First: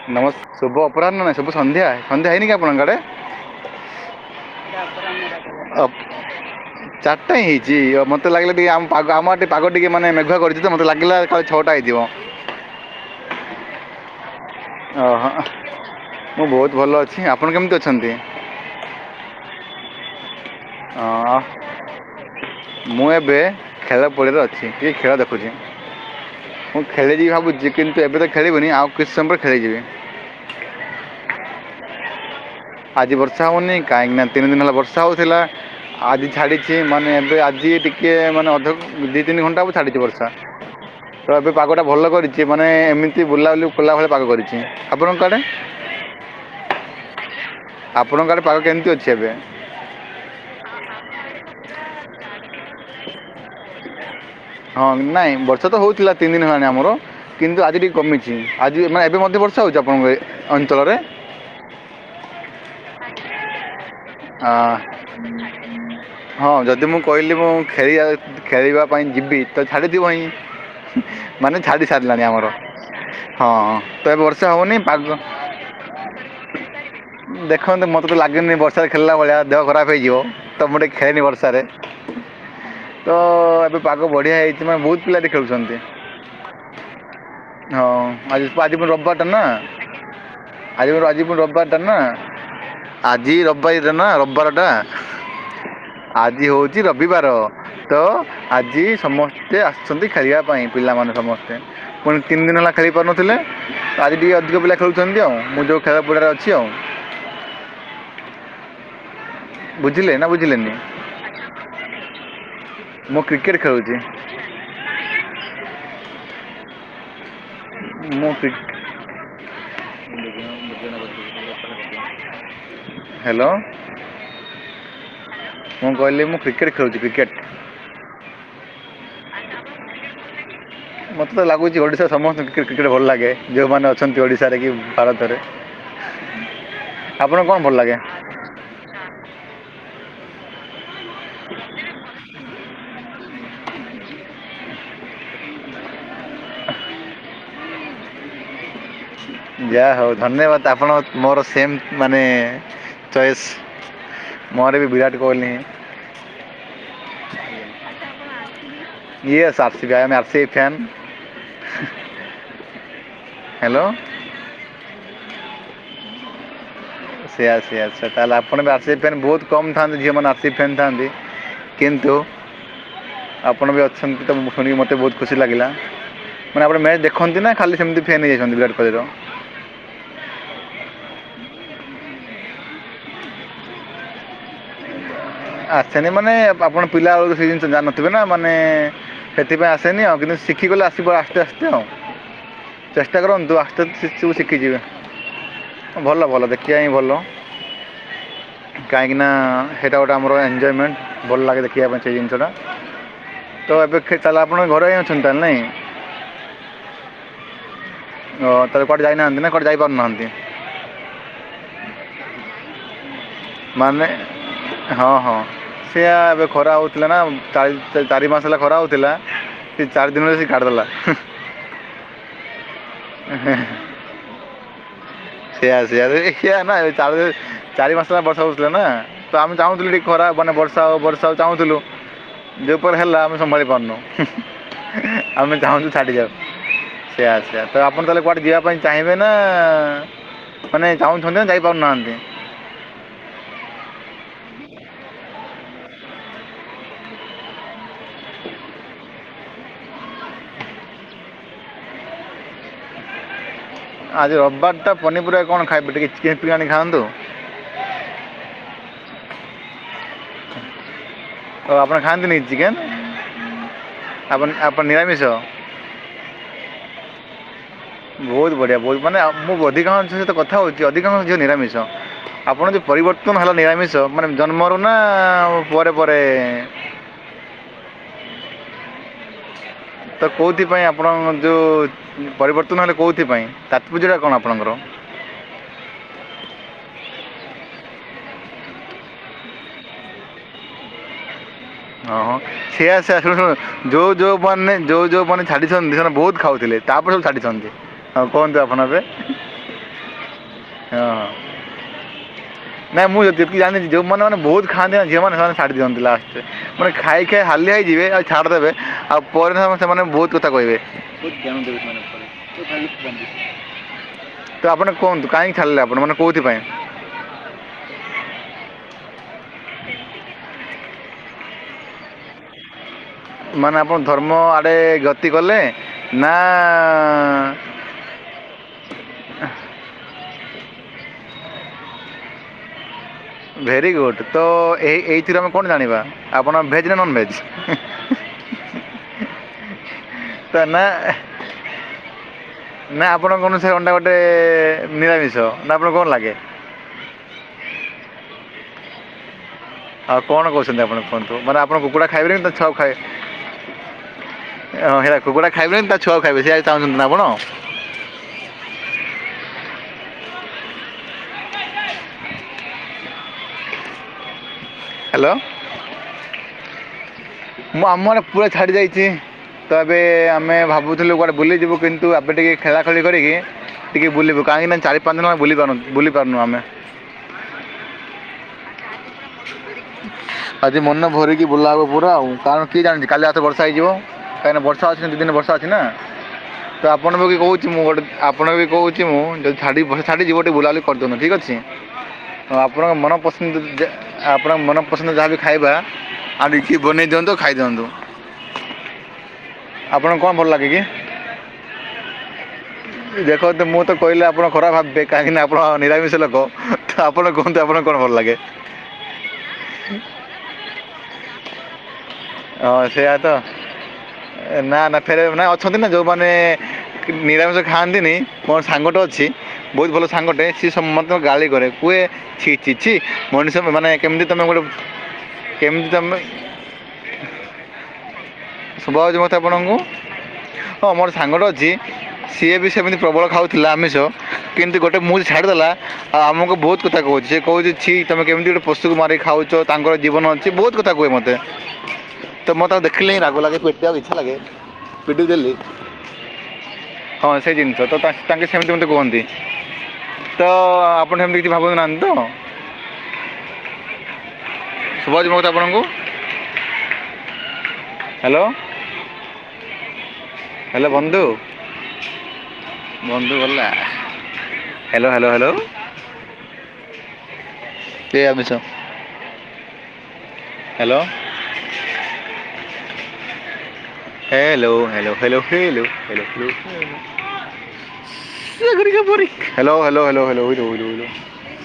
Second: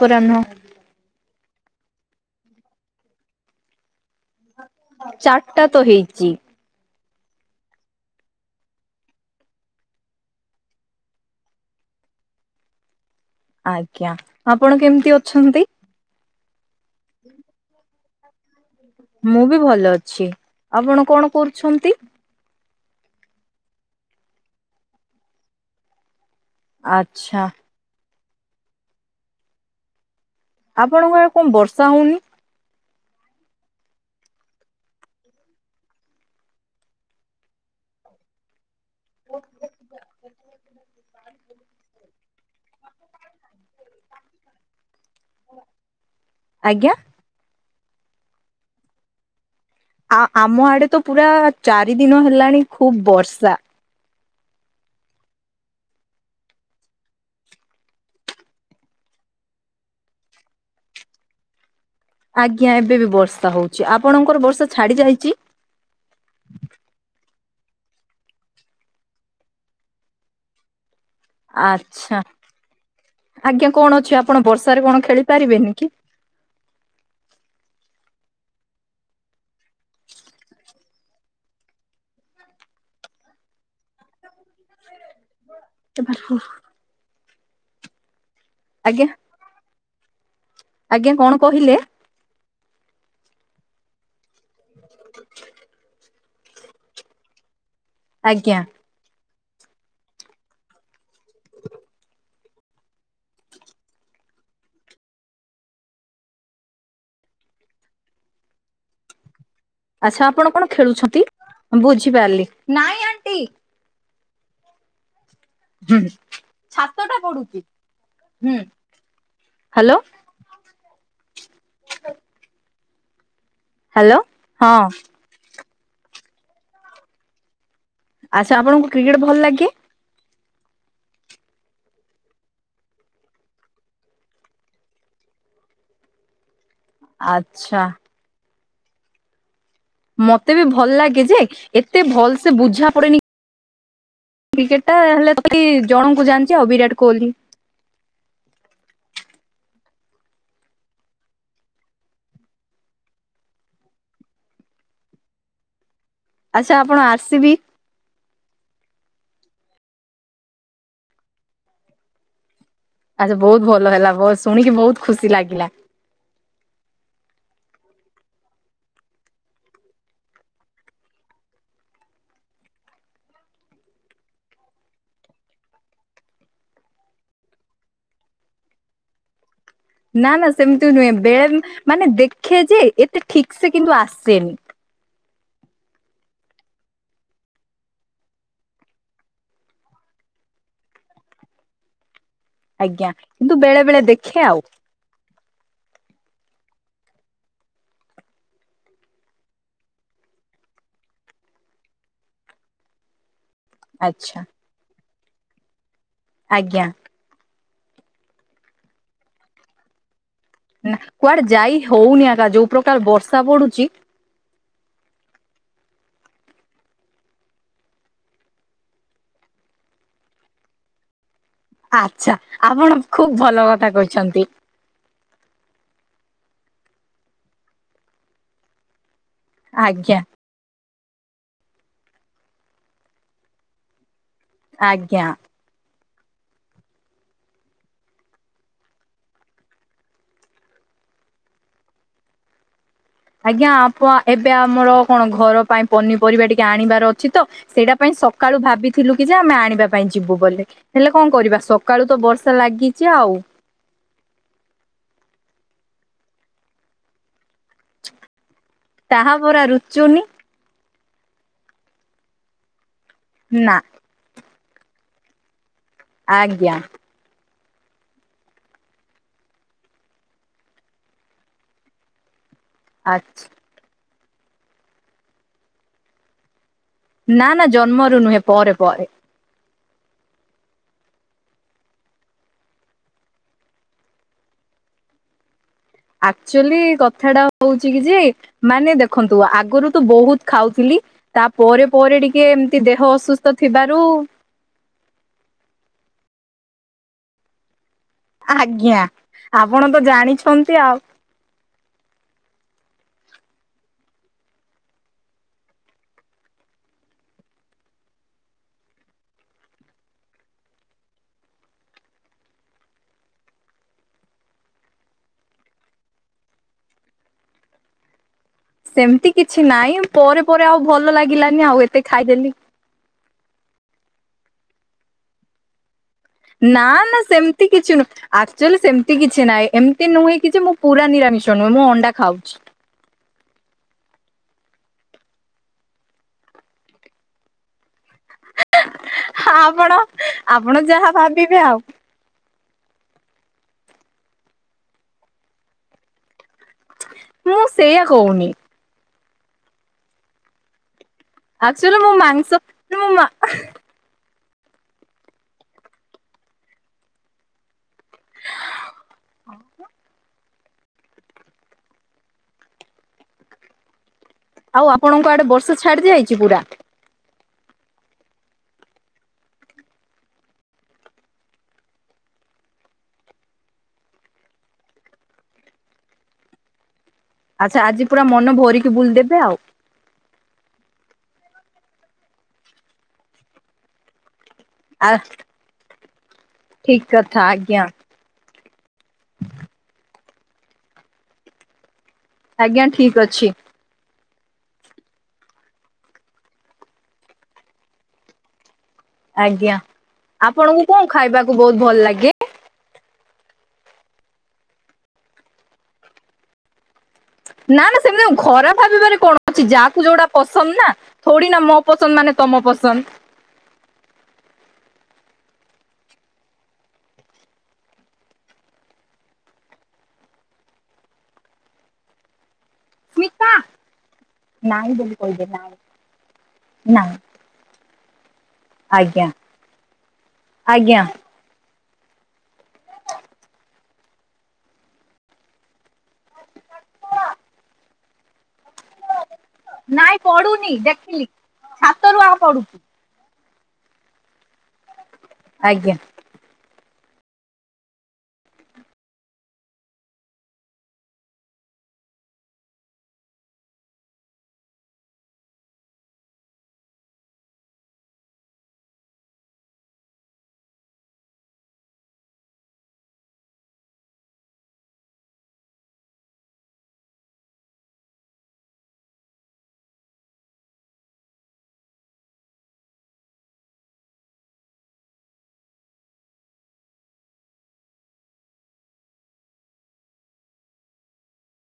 ପୁରା ନମ ନୁହଁ ଶୁଭ ଅପରାହ୍ନ ନାଇଁ ଶୁଭୁ ସନ୍ଧ୍ୟା ସନ୍ଧ୍ୟା ହେଇନି କି ଆପଣଙ୍କ ଆଡେ? ଚାରିଟା ତ ଅ ହେଇଛି ଚା ସଠଟାିଁଇଛି ଆ ମତେ ଲାଗାଲା ଆ ପ ଆମରିକେ ପାଗ ଟିକେ ମାନେ ମେଘୁ କରିଛି ତୋତୋଗିଲାଳେ ଛଅଟା ହେଇଯିବ ଆଜ୍ଞା ଆପଣ କେମିତି ଅହ, ଅଛନ୍ତି? ମୁଁ ବହୁତ ଭଲ ଅଛି ଆପଣ କେମିତି ଅଛନ୍ତି? ମୁଁ ବି ଭଲ ଅଛି ଆପଣ କଣ ଅହ, କରୁଛନ୍ତି? ମୁଁ ଏବେ ଖେଳ ପଡିଆରେ ଅଛି ଟିକେ ଖେଳ ଦେଖୁଛି। ମୁଁ ଖେଳିଯିବି ଆଚ୍ଛା ଭାବୁଛି କିନ୍ତୁ ଏବେ ତ ଖେଳିବିନି ଆଉ କିଛି ସମୟ ପରେ ଖେଳିଯିବି। ଆପଣଙ୍କ ଆ କଣ ବର୍ଷା ହଉନି? ଆଜି ବର୍ଷା ହଉନି କାହିଁକି ନା ତିନି ଦିନ ହେଲା ବର୍ଷା ହଉଥିଲା। ଆଜି ଛାଡିଛି ମାନେ ଏବେ ଆଜି ଟିକେ ମାନେ ଅଧ ଦି ତିନି ଘଣ୍ଟା ହବ ଛାଡିଛି ବର୍ଷା ତ ଏବେ ପାଗ ଟା ଭଲ କରିଛି ମାନେ ଏମିତି ବୁଲାବୁଲି କୋଲା ଭଳିଆ ପାଗ କରିଛି ଆପଣଙ୍କ ଆଡେ? ଆଜ୍ଞା? ଆପଣଙ୍କ ଆଡେ ପାାଗ କେମିତି ଅଛି ଏବେ? ଆ ଆମ ଆଡେ ତ ପୁରା ଚାରି ଦିନ ହେଲାଣି ଖୁବ ବର୍ଷା। ହଁ ନାଇଁ ବର୍ଷା ତ ହଉଥିଲା ତିନି ଦିନ ହେଲାଣି ଆମର କିନ୍ତୁ ଆଜି ଟିକେ କମିଛି ଆଜି ମାନେ ଏବେ ମଧ୍ୟ ବର୍ଷା ହେଉଛି ଆପଣଙ୍କ ଅଞ୍ଚଳରେ? ଆଜ୍ଞା ଏବେ ବି ବର୍ଷା ହଉଛି ଆପଣଙ୍କର ଆ, ବର୍ଷା ଛାଡି ଯାଇଛି [unintelligible] ହଁ ଯଦି ମୁଁ କହିଲି ମୁଁ ଖେଳ ଖେଳିବା ପାଇଁ ଯିବି ତ ଛାଡିଜିବ ହିଁ ମାନେ ଛାଡି ଆଚ୍ଛା ସାରିଲାଣି ଆମର ହଁ ତ ଏ ବର୍ଷା ହବନି ପାଗ କି ବେନି କି? ଦେଖନ୍ତୁ ମତେ ତ ଲାଗିନି ବର୍ଷାରେ ଖେଳିଲା ଭଳିଆ ଦେହ ଖରାପ ହେଇଯିବ ତ ମୁଁ ଟିକେ ଖେଲେନି ବର୍ଷା ରେ ତ ଏବେ ପାଗ ବଢିଆ ହେଇଚି ନା ବହୁତ ପିଲାଟି ଖେଳୁଚନ୍ତି। ଏବେ କୁହ। ହଁ ଆଜି ଆଜି ପା ଆଜ୍ଞା ରବବାଟା ନା ଆଜି ଆଜ୍ଞା ଆଜି କଣ ରବବାର କହିଲେ ଟା ନା ଆଜି ରବିବାରି ଟା ନା। ରବବାର ଟା ଆଜି ହଉଚି ରବିବାର। ତ ଆଜ୍ଞା ଆଜି ସମସ୍ତେ ଆସିଚନ୍ତି ଖେଳିଆ ପାଇଁ ପିଲାମାନେ ସମସ୍ତେ ପୁଣି ତିନି ଦିନ ହେଲା ଖେଳିପାରୁନଥିଲେ ତ ଆଜି ଟିକେ ଅଧିକ ପିଲା ଖେଳୁଛନ୍ତି ଆଉ ମୁଁ ଯେଉଁ ଖେଳପଡିଆ ରେ ଅଛି ଆଉ ବୁଝିଲେ ନା ଆଚ୍ଛା ଆପଣ କଣ ବୁଝିଲେନି ଖେଳୁଛନ୍ତି ବୁଝିପାରିଲି। ମୁଁ କ୍ରିକେଟ ଖେଳୁଚି। ହୁଁ ଛାତ ଟା ପଢୁଚି। ମୁଁ କ୍ରୀକ ହ୍ୟାଲୋ ହ୍ୟାଲୋ। ହ୍ୟାଲୋ ହଁ। ମୁଁ କହିଲି ମୁଁ କ୍ରିକେଟ ଖେଳୁଚି କ୍ରିକେଟ। ଆଚ୍ଛା ଆପଣଙ୍କୁ କ୍ରିକେଟ୍ ଭଲ ଲାଗେ କି। ମୋତେ ତ ଲାଗୁଛି ଓଡ଼ିଶା ରେ ସମସ୍ତଙ୍କୁ କି କ୍ରିକେଟ୍ ଭଲ ଲାଗେ ଯୋଉମାନେ ଅଛନ୍ତି ଓଡ଼ିଶାରେ କି ଭାରତରେ। ଆପଣଙ୍କୁ କଁ ଭଲ ଆଚ୍ଛା ଲାଗେ। ମତେ ବି ଭଲ ଲାଗେ ଯେ ଏତେ ଭଲ ସେ ବୁଝା ପଡେନି। କ୍ରିକେଟ ଟା ହେଲେ କି ଜଣଙ୍କୁ ଜାଣିଚି ଆଉ ବିରାଟ କୋହଲି। ଯା ହଉ ଧନ୍ୟବାଦ ଆପଣ ମୋର ସେମ ମାନେ ଚଏସ୍। ମୋର ବି ବିରାଟ କୋହଲି। ଆଚ୍ଛା ଆପଣ R C B. Yes R C B I am R C B fan. ଆଚ୍ଛା ବହୁତ ହ୍ୟାଲୋ ଭଲ ହେଲା ବହୁ ଶୁଣିକି ବହୁତ ଖୁସି ଲାଗିଲା। ସେଇଆ ସେଇଆ ସେୟା ତାହେଲେ ଆପଣ ବି ଆର ସି ବି ଫ୍ୟାନ୍ ବହୁତ କମ ଥାନ୍ତି ଝିଅ ମାନ ଆରସିବି ଫ୍ୟାନ୍ ଥାଆନ୍ତି। କିନ୍ତୁ ଆପଣ ବି ଅଛନ୍ତି ତ ଶୁଣିକି ମୋତେ ବହୁତ ଖୁସି ଲାଗିଲା। ମାନେ ଆପଣ ମ୍ୟାଚ ଦେଖନ୍ତି ନା ଖାଲି ସେମିତି ଫ୍ୟାନ୍ ହେଇଯାଇଛନ୍ତି ବିରାଟ କୋହଲିର। ନା ନା ସେମିତି ନୁହେଁ ବେଳେ ମାନେ ଦେଖେ ଯେ ଏତେ ଠିକ ସେ କିନ୍ତୁ ଆସେନି। ଆସେନି ମାନେ ଆପଣ ପିଲା ବେଳୁ ସେଇ ଜିନିଷ ଜାଣିନଥିବେ ନା ମାନେ। ସେଥିପାଇଁ ଆସେନି ଆଉ କିନ୍ତୁ ଶିଖିଗଲେ ଆସିବ ଆସ୍ତେ ଆସ୍ତେ ଆଉ। ଆଜ୍ଞା ଚେଷ୍ଟା କରନ୍ତୁ କିନ୍ତୁ ଆସ୍ତେ ବେଳେ ଆସ୍ତେ ବେଳେ ସେ ସବୁ ଦେଖେ ଶିଖି ଆଉ ଯିବେ। ଭଲ ଭଲ ଦେଖିଆ ହିଁ ଭଲ। କାହିଁକି ନା ହେଇଟା ଗୋଟେ। ଆମର ଏଞ୍ଜୟ୍ ମେଣ୍ଟ ଭଲ ଲାଗେ ଦେଖିବା ପାଇଁ ସେ ଜିନିଷ ଟା ତ ଏବେ ଖେ ଆଚ୍ଛା ତାହେଲେ ଆପଣ ତା। ଘରେ ହିଁ ଅଛନ୍ତି ତାହେଲେ ନାଇଁ। ଆଜ୍ଞା। ଓ ତାହାଲେ କୁଆଡେ ଯାଇ ନାହାନ୍ତି ନା କୁଆଡେ ଯାଇ ପାରୁନାହାନ୍ତି। ନା କୁଆଡେ ଯାଇ ହଉନି ଆକା ଯୋଉ ପ୍ରକାର ବର୍ଷା ପଡୁଚି। ମାନେ ହଁ ହଁ। ସେୟା ଏବେ ଖରା ହେଉଥିଲା ନା ଚା ଚାରି ମାସ ହେଲା ଖରା ହେଉଥିଲା। ସେ ଚାରି ଦିନରେ ସେ କାଡି ଦେଲା ହିଁ। ଆଛା ଆପଣ ଖୁବ ଭଲ କଥା କହିଛନ୍ତି। ସେଇଆ ସେଇଆ ସେଇଆ ନା ଚାର ଚାରି ମାସ ହେଲା ବର୍ଷା ହଉଥିଲା ନା। ତ ଆମେ ଚାହୁଁଥିଲୁ ଟିକେ ଆଜ୍ଞା ଖରା ମାନେ ବର୍ ବର୍ଷା ହଉ ବର୍ଷା ହଉ ଚାହୁଁଥିଲୁ ଯୋଉ ପକାରେ ହେଲା ଆମେ ସମ୍ଭାଳି ପାରୁନୁ ଆଜ୍ଞା ଆମେ। ଚାହୁଁଛୁ ଛାଡି ଯାଉ ସେୟା ସେୟା ତ ଆପଣ ତାହେଲେ କୁଆଡ଼େ ଯିବା ପାଇଁ ଚାହିଁବେ ନା। ମାନେ ଚାହୁଁଛନ୍ତି ନା ଯାଇ ପାରୁନାହାନ୍ତି। ଆଜ୍ଞା ଆପଣ ଏବେ ଆମର କଣ ଘର ପାଇଁ ପନିପରିବା ଟିକେ ଆଣିବାର ଅଛି ତ। ସେଇଟା ପାଇଁ ସକାଳୁ ଭାବିଥିଲୁ କି ଯେ ଆମେ ଆଣିବା ପାଇଁ ଯିବୁ ବୋଲି। ହେଲେ କଁ କରିବା ସକାଳୁ ତ ବର୍ଷା ଲାଗିଛି ଆଉ। ଆଜି ରବିବାର ଟା ପନିପରିବା କଣ ଖାଇବେ ଟିକେ ଚିକେନ ଫିକେନ ଆଣି ଖାଆନ୍ତୁ। ତାହା ପରା ରୁଚୁନି। ଓ ଆପଣ ଖାଆନ୍ତି ନି କି ଚିକେନ୍? ନା। ଆପଣ୍ ଆପଣ ନିରାମିଷ? ଆଜ୍ଞା। ବହୁତ ବଢିଆ ବହୁତ ମାନେ ମୁଁ ଅଧିକାଂଶ ଝିଅ ସହିତ କଥା ହଉଛି ଅଧିକାଂଶ ଝିଅ ନିରାମିଷ ଆପଣ ଭି ପରିବର୍ତ୍ତନ ଆଛା ହେଲା ନିରାମିଷ ମାନେ ଜନ୍ମରୁ ନା ପରେ ପରେ। ନା ନା ଜନ୍ମରୁ ନୁହେଁ ପରେ ପରେ। ତ କୋଉଥିପାଇଁ ଆପଣଙ୍କ ଯୋଉ ପରିବର୍ତ୍ତନ ହେଲେ କୋଉଥିପାଇଁ ତାତ୍ପର୍ଯ୍ୟ ଟା କଣ ଆପଣଙ୍କର? ଆକ୍ଚୁଆଲି କଥାଟା ହଉଛି କି ଯେ ମାନେ ଦେଖନ୍ତୁ ଆଗରୁ ତୁ ବହୁତ ଖାଉଥିଲି। ତା ପରେ ପରେ ଓହୋ ଟିକେ ଏମିତି ଦେହ ଅସୁସ୍ଥ ଥିବାରୁ ମାନେ ଯୋଉ ଯୋଉମାନେ ଛାଡିଛନ୍ତି ସେମାନେ ବହୁତ ଖାଉଥିଲେ ତାପରେ ଛାଡିଛନ୍ତି। ହଁ କୁହନ୍ତୁ ଆପଣ ଏବେ ଆଜ୍ଞା ଆପଣ ତ ଜାଣିଛନ୍ତି ଆଉ ହଁ। ନାଇଁ ମୁଁ ଯେତିକି ଜାଣିଛି ଯୋଉମାନୋନ ବହୁତ ଖାଆନ୍ତି ଝିଅମାନେ ସେମାନେ ଛାଡି ଦିଅନ୍ତି ଲାଷ୍ଟ ରେ ମାନେ ଖାଇ ଖାଇ ହାଲିଆ ହେଇଯିବେ ଆ ଛାଡ଼ି ଦେବେ ଆଉ ପରେ ସେମାନେ ବହୁତ କଥା କହିବେ। ତ ଆପଣ କୁହନ୍ତୁ କାହିଁକି ଛାଡିଲେ ଆପଣ ମାନେ କୋଉଥିପାଇଁ? [unintelligible] ସେମତି କିଛି ନାଇଁ ପରେ ପରେ ଆଉ ଭଲ ଲାଗିଲାନି ଆଉ ଏତେ ଖାଇଦେଲି। ମାନେ ଆପଣ ଧର୍ମ ଆଡ଼େ ଗତି କଲେ ନା ନା ନା ସେମିତି କିଛି ନ ଥିଲା। ଆକ୍ଚୁଆଲି ସେମିତି କିଛି ନାହିଁ ଏମିତି ନୁହେଁ କି ମୁଁ ପୁରା ନିରାମିଷ ନୁହେଁ ମୁଁ ଅଣ୍ଡା ଖାଉଛି। ଭେରି ଗୁଡ୍ ତ ଏ ଏଇଥିରୁ ଆମେ କଣ ଜାଣିବା ଆପଣ ଭେଜ୍ ନା ନନ୍ ଭେଜ? ଆପଣ? ତ ଆପଣ ନା। ଯାହା ଭାବିବେ ଆଉ ନା ଆପଣଙ୍କ ଅନୁସାରେ ଅଣ୍ଡା ଗୋଟେ ନିରାମିଷ ନା ଆପଣଙ୍କୁ କଣ ଲାଗେ? ମୁଁ ସେଇଆ କହୁନି। ଆଉ କଣ କହୁଛନ୍ତି ଆପଣ କୁହନ୍ତୁ ମାନେ ଆପଣ ଆକ୍ଚୁଆଲି କୁକୁଡା ମୁଁ ଖାଇବେନି ମାଂସ କିନ୍ତୁ ତା ଛୁଆ କୁ ଖାଇବେ। ମୁଁ ମା ଓ ସେଇଟା କୁକୁଡା ଖାଇବେନି ତା ଛୁଆ ଖାଇବେ ସେଇଆ ଚାହୁଁଛନ୍ତି ନା ଆପଣ [unintelligible] ଆଉ ଆପଣଙ୍କ ହ୍ୟାଲୋ ଆଡେ ବର୍ଷା ଛାଡି ଦିଆଯାଇଛି ପୁରା? ମୁଁ ଆମ ଆଡ଼େ ପୁରା ଛାଡି ଯାଇଛି। ତ ଏବେ ଆମେ ଭାବୁଥିଲୁ କୁଆଡ଼େ ବୁଲିଯିବୁ କିନ୍ତୁ ଏବେ ଟିକେ ଖେଳାଖେଳି କରିକି ଟିକେ ବୁଲିବୁ କାହିକି ନା ଚାରି ପାଞ୍ଚ ଦିନ ବୁଲି ପାରୁନଥିଲୁ ବୁଲି ପାରୁନୁ ଆମେ। ଆଚ୍ଛା ଆଜି ପୁରା ମନ ଭରିକି ବୁଲିଦେବେ ଆଉ ଆଜି ମନେ ଭରିକି ବୁଲା ହେବ ପୁରା ଆଉ କାରଣ କି ଜାଣିଛି କାଲି ଆଟୁ ବର୍ଷା ହେଇଯିବ କାହିଁକି ନା ଛ ସାତ ଆ ଦିନ ଦିନ ବର୍ଷା ଅଛି ନା ତ ଠିକ ଆପଣଙ୍କୁ ବି କଥା କହୁଛି ମୁଁ ଆଜ୍ଞା। ଗୋଟେ ଆପଣଙ୍କୁ ବି କହୁଛି ମୁଁ ଯଦି ଛାଡ଼ି ପଳେଇଥାନ୍ତି ଟିକେ ବୁଲାବୁଲି କରିଦଉନୁ ଠିକ ଅଛି। ହ ଆଜ୍ଞା ଆପଣଙ୍କ ଠିକ ଅଛି ମନପସନ୍ଦ ଯେ ଆପଣଙ୍କ ମନ ପସନ୍ଦ ଆଣିକି ଖାଇବା ଆ ଟିକି ବନେଇ ଦିଅନ୍ତୁ ଖାଇଦିଅନ୍ତୁ। ଆଜ୍ଞା ଆପଣଙ୍କୁ କଣ ଖାଇବାକୁ ବହୁତ ଭଲ ଲାଗେ? ଦେଖନ୍ତୁ ମୁଁ ତ କହିଲେ ଆପଣ ଖରାପ ଭାବିବେ କାହିଁକି ନା ଆପଣ ନିରାମିଷ ଲୋକ। ତ ଆପଣ କୁହନ୍ତୁ ନା ଆପଣଙ୍କୁ କ'ଣ ନା ଭଲ ଲାଗେ ସେମିତି ଖରା ଭାବିବାରେ କଣ ଅଛି ଯାହାକୁ ଯୋଉଟା ପସନ୍ଦ ନା ଥୋଡି ନା ମ ପସନ୍ଦ ମାନେ ତମ ହଁ ପସନ୍ଦ ସେଇଆା ତ ନା ନା ଫେର ନା ଅଛନ୍ତି ନା ଯୋଉମାନେ ନିରାମିଷ ଖାଆନ୍ତିନି ମୋର ସାଙ୍ଗଟେ ଅଛି। ବହୁତ ଭଲ ସାଙ୍ଗଟେ ସିଏ ସମସ୍ତଙ୍କୁ ଗାଳି କରେ କୁହେ ଛି ଛି ଛି ସ୍ମିତା ମଣିଷ ମାନେ କେମିତି ତମେ ଗଲ କେମିତି ତମେ ନା। ଶୁଭାହଉଛି ମୋ କଥା ଆପଣଙ୍କୁ ହଁ ଆଜ୍ଞା ମୋର ସାଙ୍ଗଟେ ଅଛି। ସିଏ ବି ସେମିତି ପ୍ରବଳ ଖାଉଥିଲା ଆମିଷ କିନ୍ତୁ ଗୋଟେ ମୁଁ ଛାଡ଼ିଦଲା ଆମକୁ ବହୁତ କଥା କହୁଛି ସିଏ କହୁଛି। ଛି ତମେ କେମିତି ପଶୁ କୁ ମାରିକି ଖାଉଛ ତାଙ୍କର ନାଇଁ ଜୀବନ ଅଛି ପଡୁନି ବହୁତ କଥା କହେ ଦେଖିଲି ମୋତେ। ଛାତରୁ ଆଉ ତ ପଡୁଛି ମତ ଦେଖିଲେ ରାଗ ଲାଗେ ପିଟିବାକୁ ଇଚ୍ଛା ଲାଗେ ପିଟି ଦେଲି। ଆଜ୍ଞା। ହଁ ସେଇ ଜିନିଷ ତ ତା ତାଙ୍କେ ସେମିତି ମତେ କୁହନ୍ତି। ତ ଆପଣ ଏମିତି ଭାବୁ ନାହାନ୍ତି ତ? ସୁୁବାଯିବ ତ ଆପଣଙ୍କୁ? ହାଲୋ ହାଲୋ ବନ୍ଧୁ। ବନ୍ଧୁ ଭଲା hello hello hello. [unintelligible] Hello. Hello hello fellow fellow hello fellow fellow. [unintelligible] ପରୀକ hello hello hello hello hello hello hello.